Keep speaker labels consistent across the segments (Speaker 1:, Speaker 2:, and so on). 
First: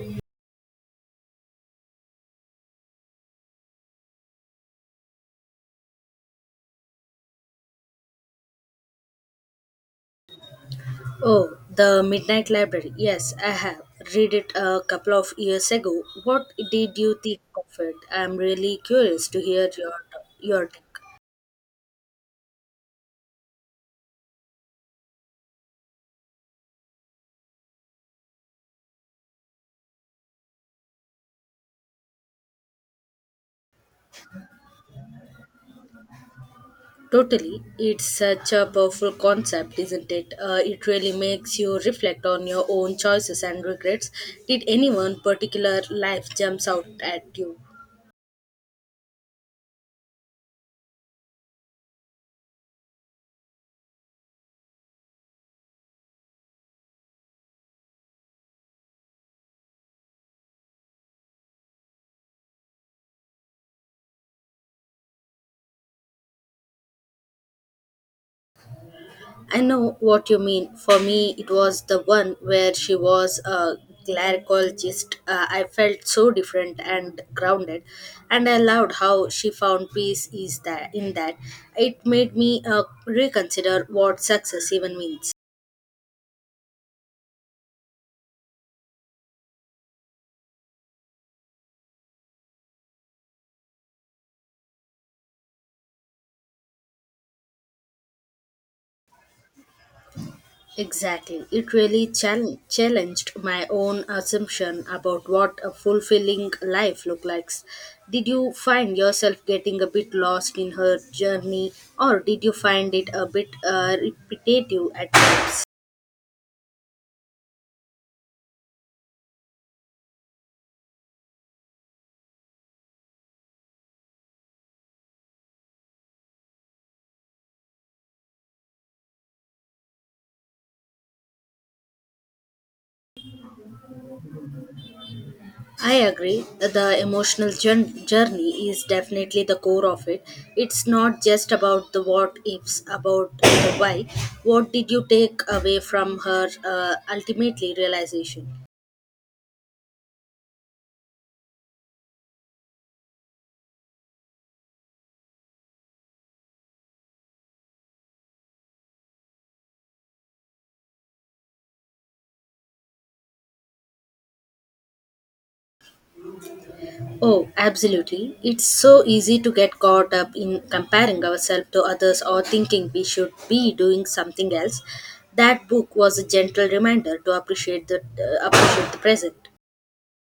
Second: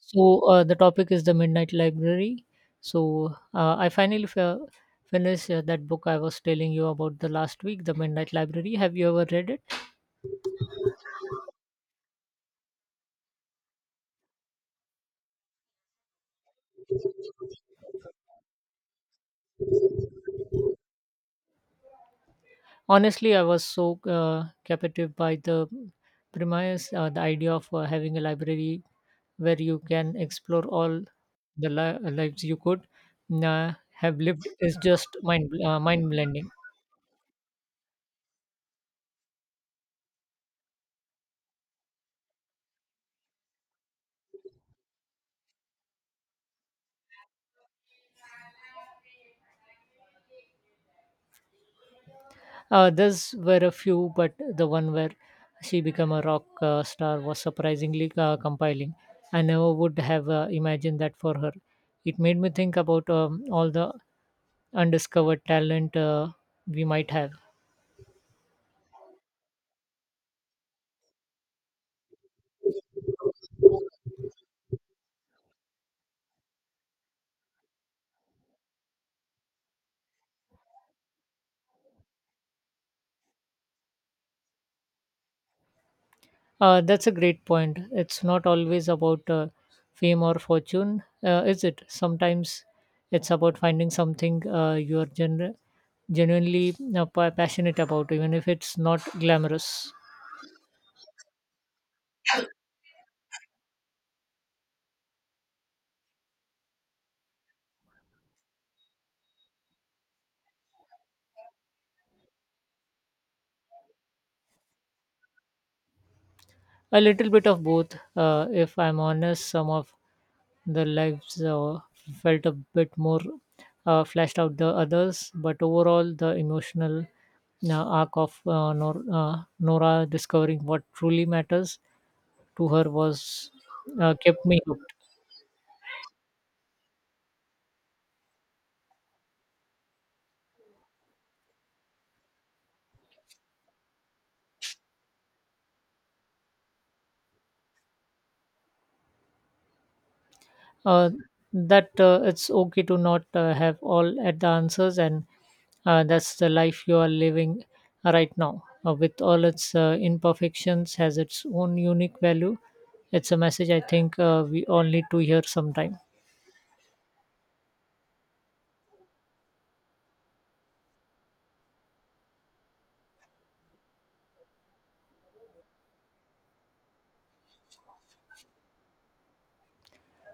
Speaker 1: The topic is the Midnight Library. I finished that book I was telling you about the last week, the Midnight Library. Have you ever read it?
Speaker 2: Oh, The Midnight Library. Yes, I have read it a couple of years ago. What did you think of it? I'm really curious to hear your take.
Speaker 1: Honestly, I was so captivated by the premise, the idea of having a library where you can explore all the lives you could have lived is just mind blending.
Speaker 2: Totally, it's such a powerful concept, isn't it? It really makes you reflect on your own choices and regrets. Did anyone particular life jumps out at you?
Speaker 1: Those were a few, but the one where she became a rock star was surprisingly compelling. I never would have imagined that for her. It made me think about all the undiscovered talent we might have.
Speaker 2: I know what you mean. For me, it was the one where she was a glycologist. I felt so different and grounded, and I loved how she found peace is that in that. It made me reconsider what success even means.
Speaker 1: That's a great point. It's not always about fame or fortune, is it? Sometimes it's about finding something you're genuinely passionate about, even if it's not glamorous.
Speaker 2: Exactly. It really challenged my own assumption about what a fulfilling life looks like. Did you find yourself getting a bit lost in her journey, or did you find it a bit repetitive at times?
Speaker 1: A little bit of both, if I'm honest. Some of the lives felt a bit more fleshed out the others, but overall, the emotional arc of Nora discovering what truly matters to her was kept me hooked.
Speaker 2: I agree. The emotional journey is definitely the core of it. It's not just about the what ifs, about the why. What did you take away from her ultimately realization?
Speaker 1: uh, that it's okay to not have all at the answers, and that's the life you are living right now with all its imperfections has its own unique value. It's a message I think we all need to hear sometime.
Speaker 2: Oh, absolutely. It's so easy to get caught up in comparing ourselves to others or thinking we should be doing something else. That book was a gentle reminder to appreciate the present.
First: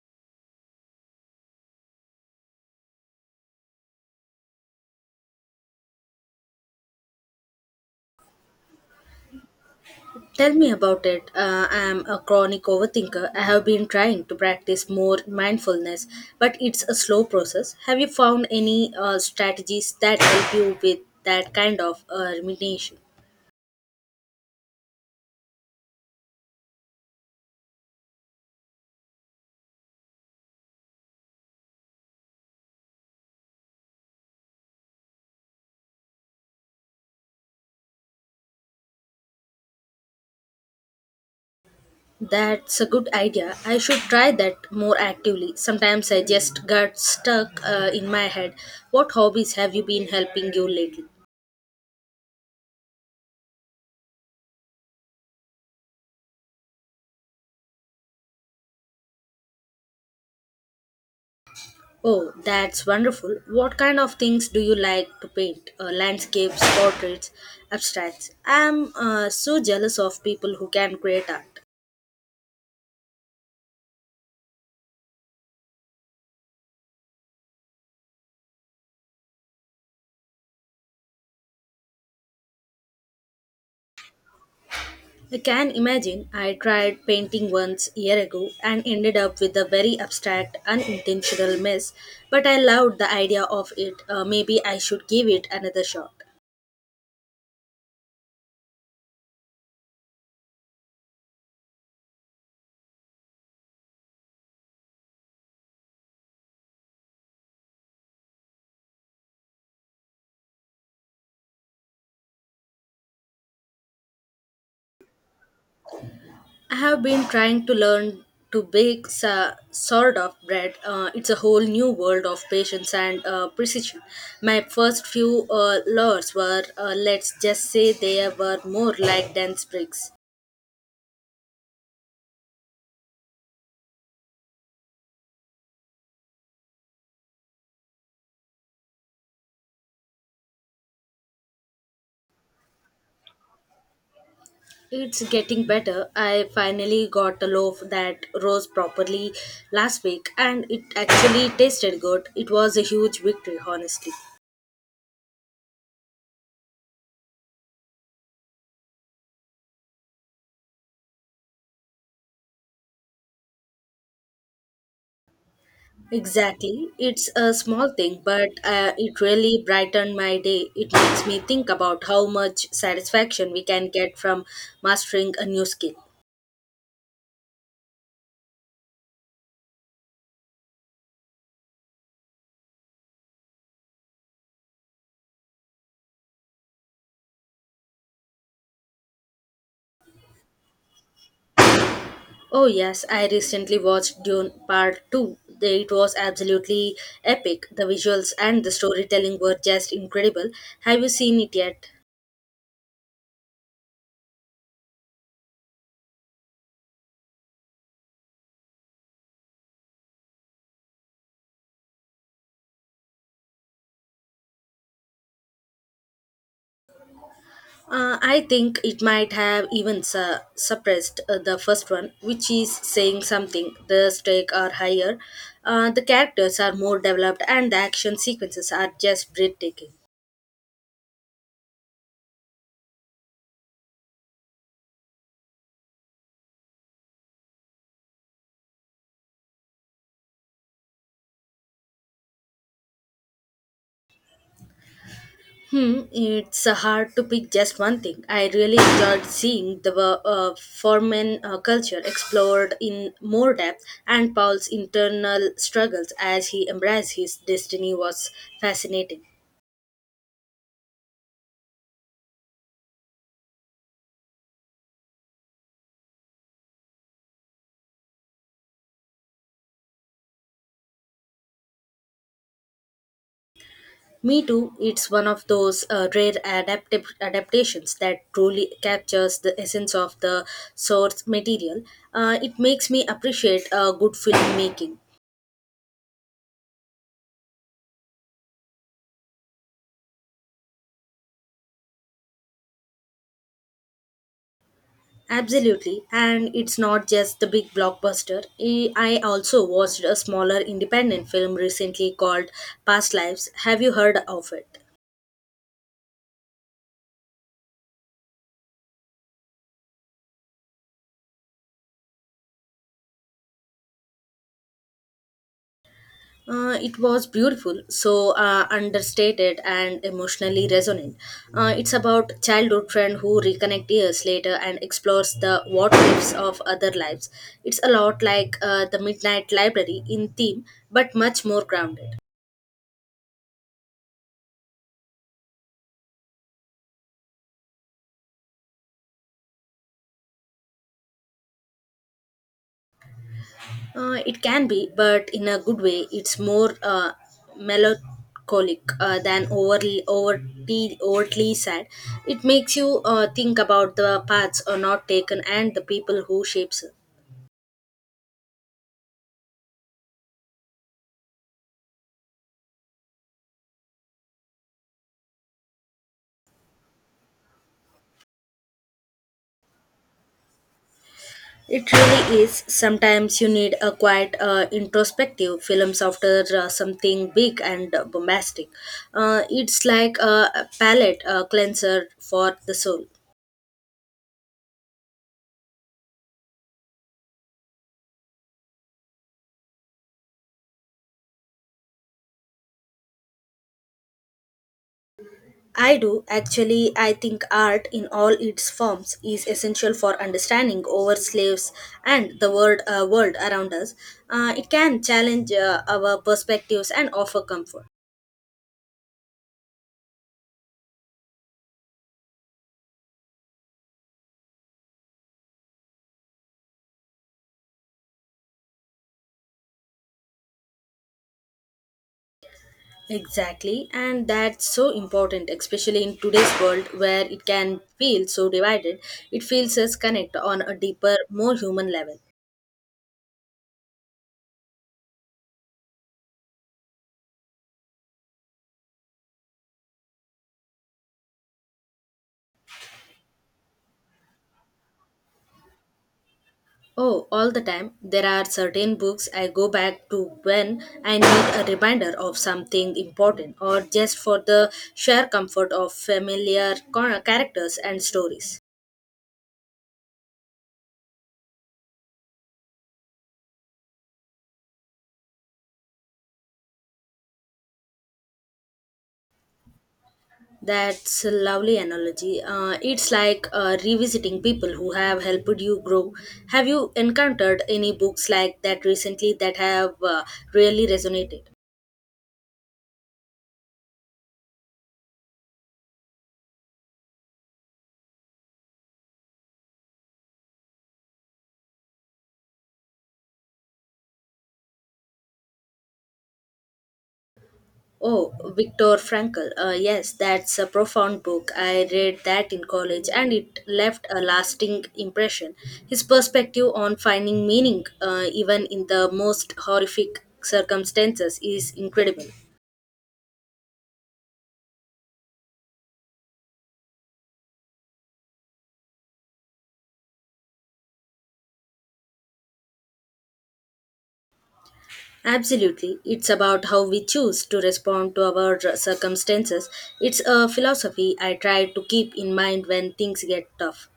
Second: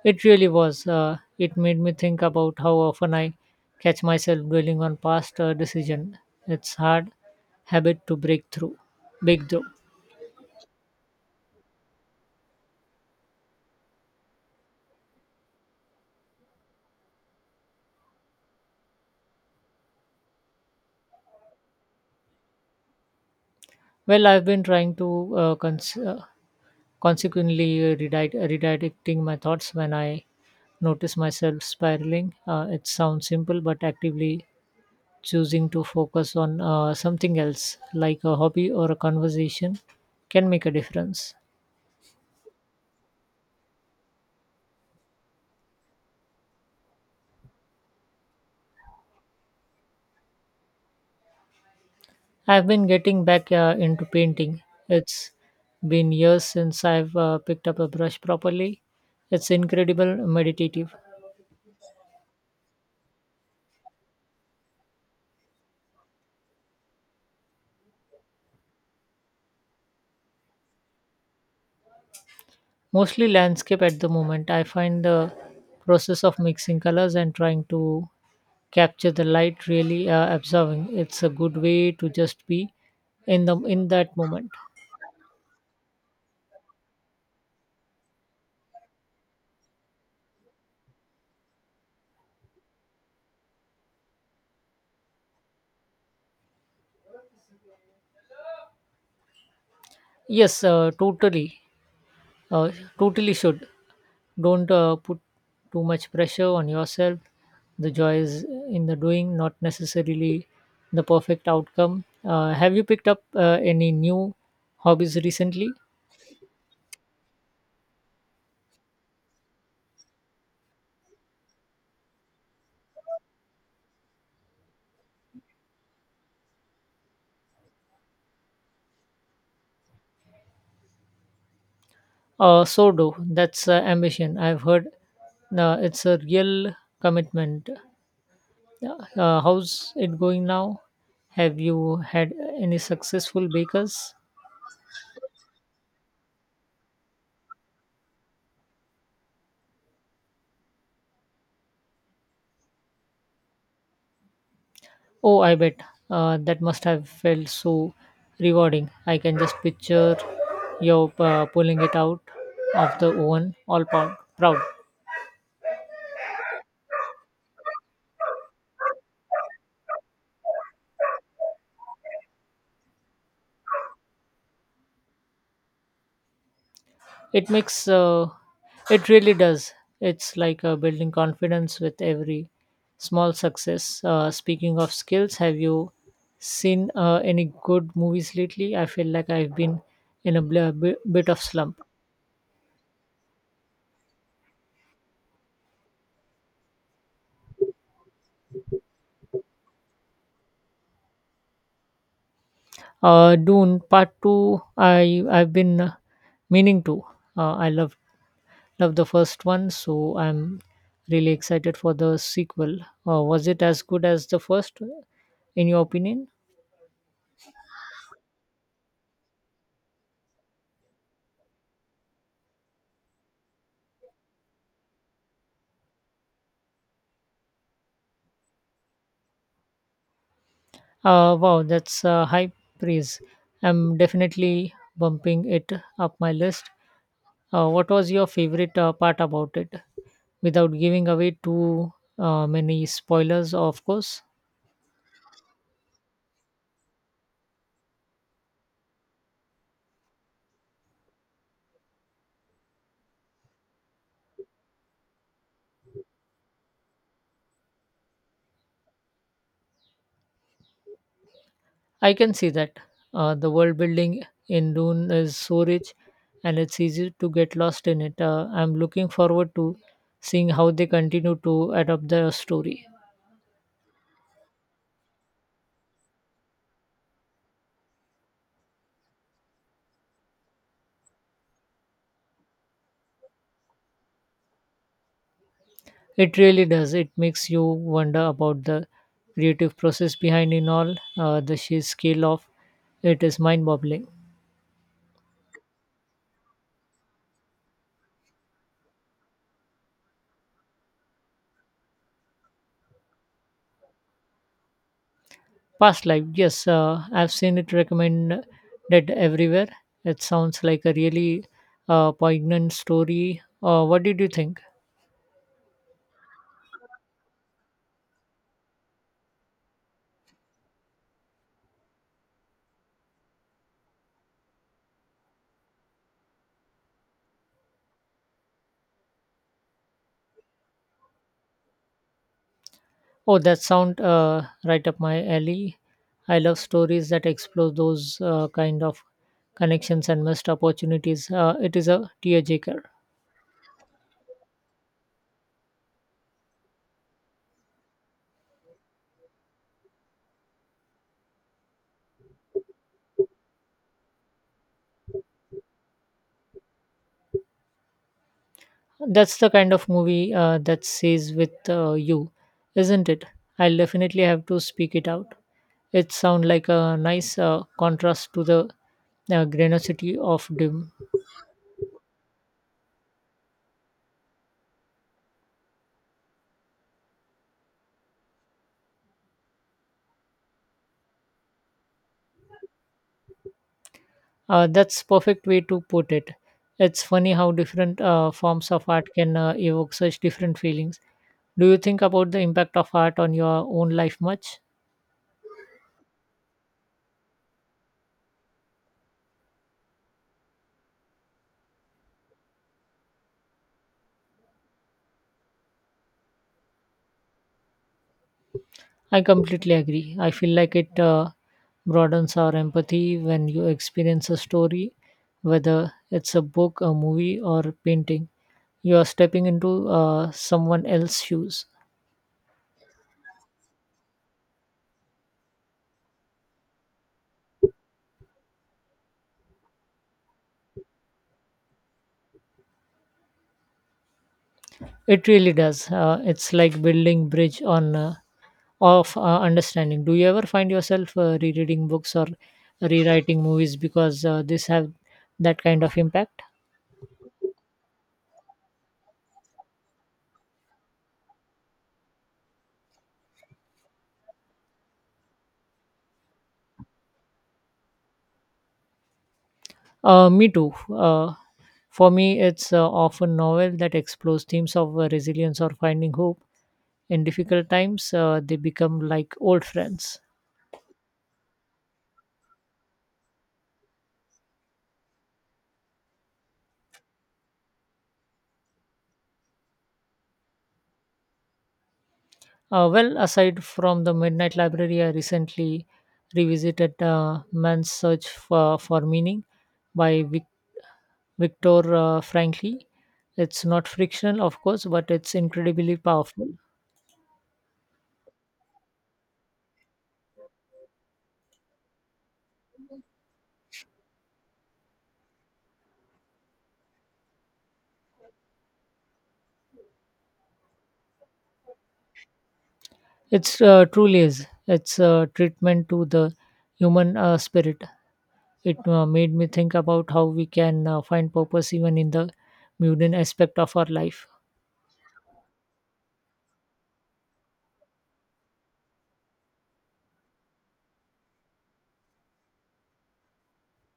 Speaker 1: It really was. It made me think about how often I catch myself dwelling on past decision. It's hard habit to break through.
Speaker 2: Tell me about it. I am a chronic overthinker. I have been trying to practice more mindfulness, but it's a slow process. Have you found any strategies that help you with that kind of rumination?
Speaker 1: Well, I've been trying to uh, cons- uh, consequently, redirecting my thoughts when I notice myself spiraling. It sounds simple, but actively choosing to focus on something else, like a hobby or a conversation, can make a difference.
Speaker 2: That's a good idea. I should try that more actively. Sometimes I just get stuck in my head. What hobbies have you been helping you lately?
Speaker 1: I've been getting back into painting. It's been years since I've picked up a brush properly. It's incredible meditative.
Speaker 2: Oh, that's wonderful. What kind of things do you like to paint? Landscapes, portraits, abstracts. I'm so jealous of people who can create art.
Speaker 1: Mostly landscape at the moment. I find the process of mixing colors and trying to capture the light really absorbing. It's a good way to just be in that moment.
Speaker 2: I can imagine I tried painting once year ago and ended up with a very abstract, unintentional mess, but I loved the idea of it. Maybe I should give it another shot.
Speaker 1: Yes, totally. Uh, Totally should. Don't put too much pressure on yourself. The joy is in the doing, not necessarily the perfect outcome. Have you picked up any new hobbies recently?
Speaker 2: I have been trying to learn to bake sort of bread. It's a whole new world of patience and precision. My first few loaves were, let's just say, they were more like dense bricks.
Speaker 1: So do that's ambition. I've heard it's a real commitment. How's it going now? Have you had any successful bakers?
Speaker 2: It's getting better. I finally got a loaf that rose properly last week and it actually tasted good. It was a huge victory, honestly.
Speaker 1: Oh, I bet that must have felt so rewarding. I can just picture you pulling it out of the oven, all proud.
Speaker 2: Exactly. It's a small thing, but it really brightened my day. It makes me think about how much satisfaction we can get from mastering a new skill.
Speaker 1: It makes uh, it really does. It's like building confidence with every small success. Speaking of skills, have you seen any good movies lately? I feel like I've been in a bit of slump.
Speaker 2: Oh, yes, I recently watched Dune Part 2. It was absolutely epic. The visuals and the storytelling were just incredible. Have you seen it yet?
Speaker 1: Dune Part Two. I've been meaning to. I love the first one, so I'm really excited for the sequel. Was it as good as the first, in your opinion?
Speaker 2: I think it might have even suppressed the first one, which is saying something. The stakes are higher, the characters are more developed, and the action sequences are just breathtaking.
Speaker 1: Wow, that's high praise. I'm definitely bumping it up my list. What was your favorite part about it? Without giving away too many spoilers, of course.
Speaker 2: Hmm, it's hard to pick just one thing. I really enjoyed seeing the foreman culture explored in more depth, and Paul's internal struggles as he embraced his destiny was fascinating.
Speaker 1: I can see that. The world building in Dune is so rich, and it's easy to get lost in it. I'm looking forward to seeing how they continue to adapt the story.
Speaker 2: Me Too, it's one of those rare adaptive adaptations that truly captures the essence of the source material. It makes me appreciate good filmmaking.
Speaker 1: It really does. It makes you wonder about the creative process behind in all the sheer scale of it is mind-boggling.
Speaker 2: Absolutely, and it's not just the big blockbuster. I also watched a smaller independent film recently called Past Lives. Have you heard of it?
Speaker 1: Past life, yes, I've seen it recommended everywhere. It sounds like a really poignant story. What did you think?
Speaker 2: It was beautiful, so understated and emotionally resonant. It's about childhood friend who reconnect years later and explores the what ifs of other lives. It's a lot like the Midnight Library in theme, but much more grounded.
Speaker 1: Oh, that sound right up my alley. I love stories that explore those kind of connections and missed opportunities. It is a tearjerker.
Speaker 2: It can be, but in a good way. It's more melancholic than overly overtly overtly sad. It makes you think about the paths are not taken and the people who shapes
Speaker 1: That's the kind of movie that stays with you, isn't it? I'll definitely have to speak it out. It sounds like a nice contrast to the granosity of dim.
Speaker 2: It really is. Sometimes you need a quite introspective films after something big and bombastic. It's like a palate cleanser for the soul.
Speaker 1: That's perfect way to put it. It's funny how different forms of art can evoke such different feelings. Do you think about the impact of art on your own life much?
Speaker 2: I do actually. I think art in all its forms is essential for understanding our slaves and the world world around us. It can challenge our perspectives and offer comfort.
Speaker 1: I completely agree. I feel like it broadens our empathy when you experience a story, whether it's a book, a movie, or a painting. You are stepping into someone else's shoes.
Speaker 2: Exactly, and that's so important, especially in today's world where it can feel so divided. It feels us connect on a deeper, more human level.
Speaker 1: It really does. It's like building bridge on of understanding. Do you ever find yourself rereading books or rewriting movies because this have that kind of impact?
Speaker 2: Oh, all the time, there are certain books I go back to when I need a reminder of something important or just for the sheer comfort of familiar characters and stories.
Speaker 1: Me too. For me, it's often novel that explores themes of resilience or finding hope. In difficult times, they become like old friends.
Speaker 2: That's a lovely analogy. It's like revisiting people who have helped you grow. Have you encountered any books like that recently that have really resonated?
Speaker 1: Well, aside from the Midnight Library, I recently revisited Man's Search for Meaning by Victor Frankl. It's not fictional, of course, but it's incredibly powerful.
Speaker 2: Oh, Viktor Frankl. Yes, that's a profound book. I read that in college and it left a lasting impression. His perspective on finding meaning, even in the most horrific circumstances, is incredible.
Speaker 1: It's truly is. It's a treatment to the human spirit. It made me think about how we can find purpose even in the mundane aspect of our life.
Speaker 2: Absolutely. It's about how we choose to respond to our circumstances. It's a philosophy I try to keep in mind when things get tough.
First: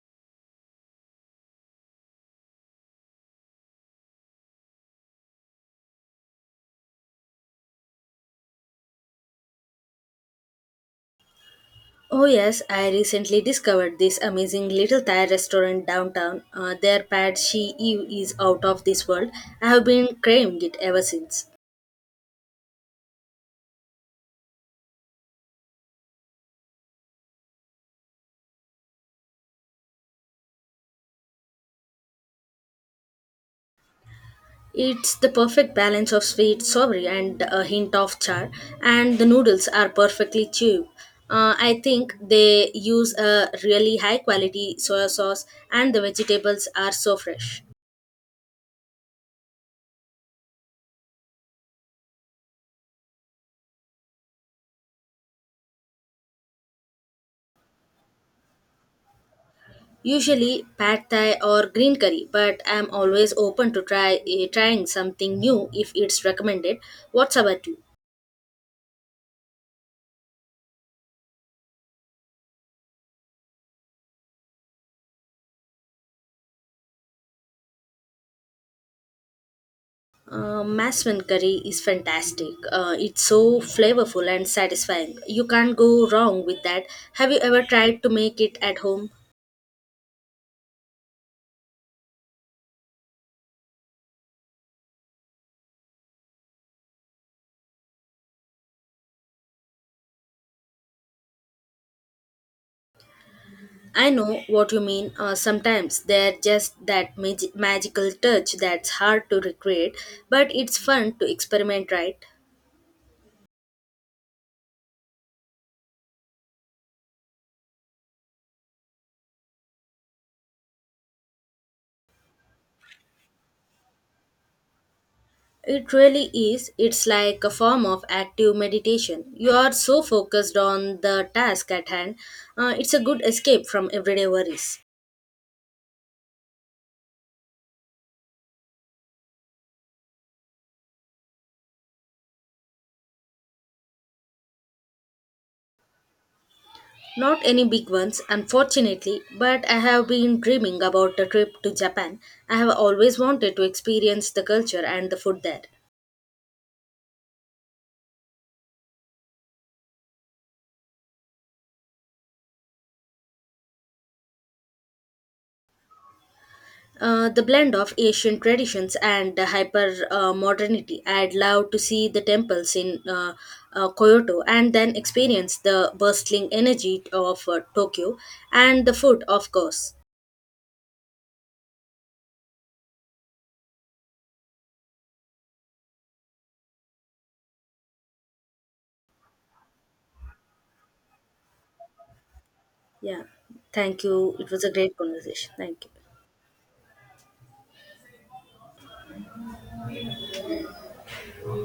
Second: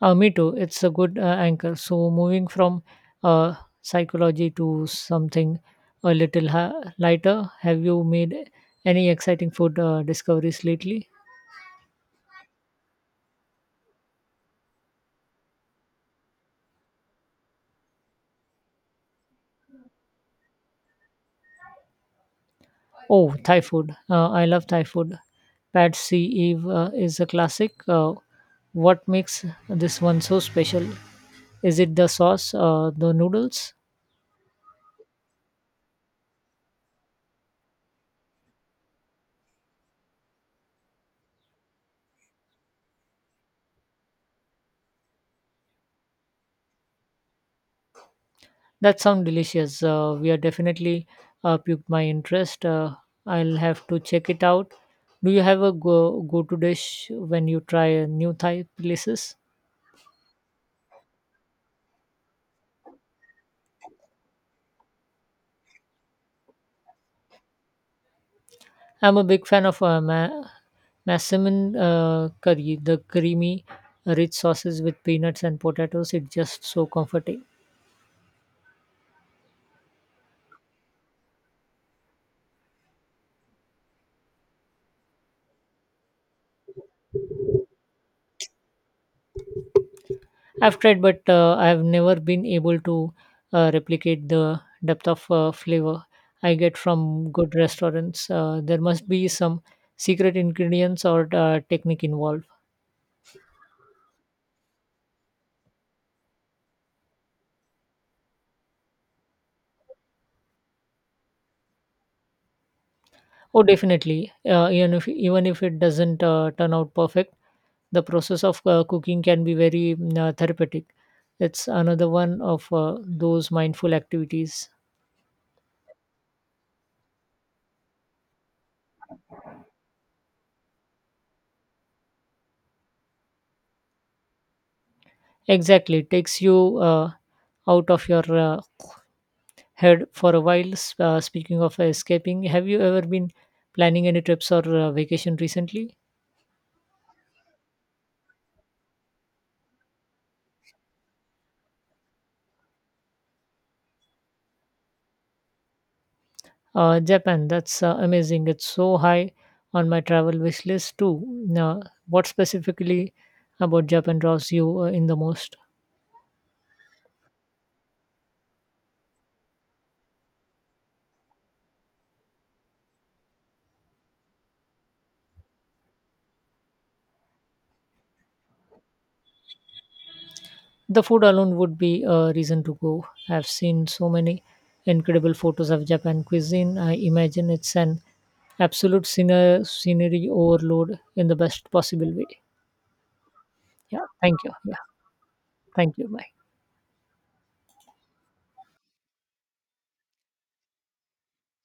Speaker 1: Me too. It's a good anchor. So moving from uh, psychology to something a little lighter, have you made any exciting food discoveries lately?
Speaker 2: Oh, yes, I recently discovered this amazing little Thai restaurant downtown. Their pad she ew is out of this world. I have been craving it ever since.
Speaker 1: Oh, Thai food. I love Thai food. Pad See Eve is a classic. What makes this one so special? Is it the sauce, the noodles?
Speaker 2: It's the perfect balance of sweet savory and a hint of char, and the noodles are perfectly chew. I think they use a really high quality soy sauce, and the vegetables are so fresh.
Speaker 1: That sounds delicious. We are definitely piqued my interest. I'll have to check it out. Do you have a go to dish when you try new Thai places?
Speaker 2: Usually pad thai or green curry, but I'm always open to trying something new if it's recommended. What's about you?
Speaker 1: I'm a big fan of massaman curry, the creamy, rich sauces with peanuts and potatoes. It's just so comforting.
Speaker 2: Maswan curry is fantastic. It's so flavorful and satisfying. You can't go wrong with that. Have you ever tried to make it at home?
Speaker 1: I've tried, but I've never been able to replicate the depth of flavor I get from good restaurants. There must be some secret ingredients or technique involved.
Speaker 2: I know what you mean. Sometimes they're just that magical touch that's hard to recreate, but it's fun to experiment, right?
Speaker 1: Oh, definitely. Even if it doesn't turn out perfect, the process of cooking can be very therapeutic. It's another one of those mindful activities.
Speaker 2: It really is. It's like a form of active meditation. You are so focused on the task at hand. It's a good escape from everyday worries.
Speaker 1: Exactly, it takes you out of your had for a while. Speaking of escaping, have you ever been planning any trips or vacation recently?
Speaker 2: Not any big ones, unfortunately, but I have been dreaming about a trip to Japan. I have always wanted to experience the culture and the food there.
Speaker 1: Japan, that's amazing. It's so high on my travel wish list too. Now, what specifically about Japan draws you in the most?
Speaker 2: The blend of Asian traditions and the hyper modernity. I'd love to see the temples in Kyoto and then experience the bustling energy of Tokyo and the food, of course.
Speaker 1: The food alone would be a reason to go. I've seen so many incredible photos of Japan cuisine. I imagine it's an absolute scenery overload in the best possible way.
Speaker 2: Yeah, thank
Speaker 1: Yeah, thank
Speaker 2: you.
Speaker 1: you.
Speaker 2: It was a
Speaker 1: Yeah,
Speaker 2: great conversation. Thank you.
Speaker 1: thank you. Bye.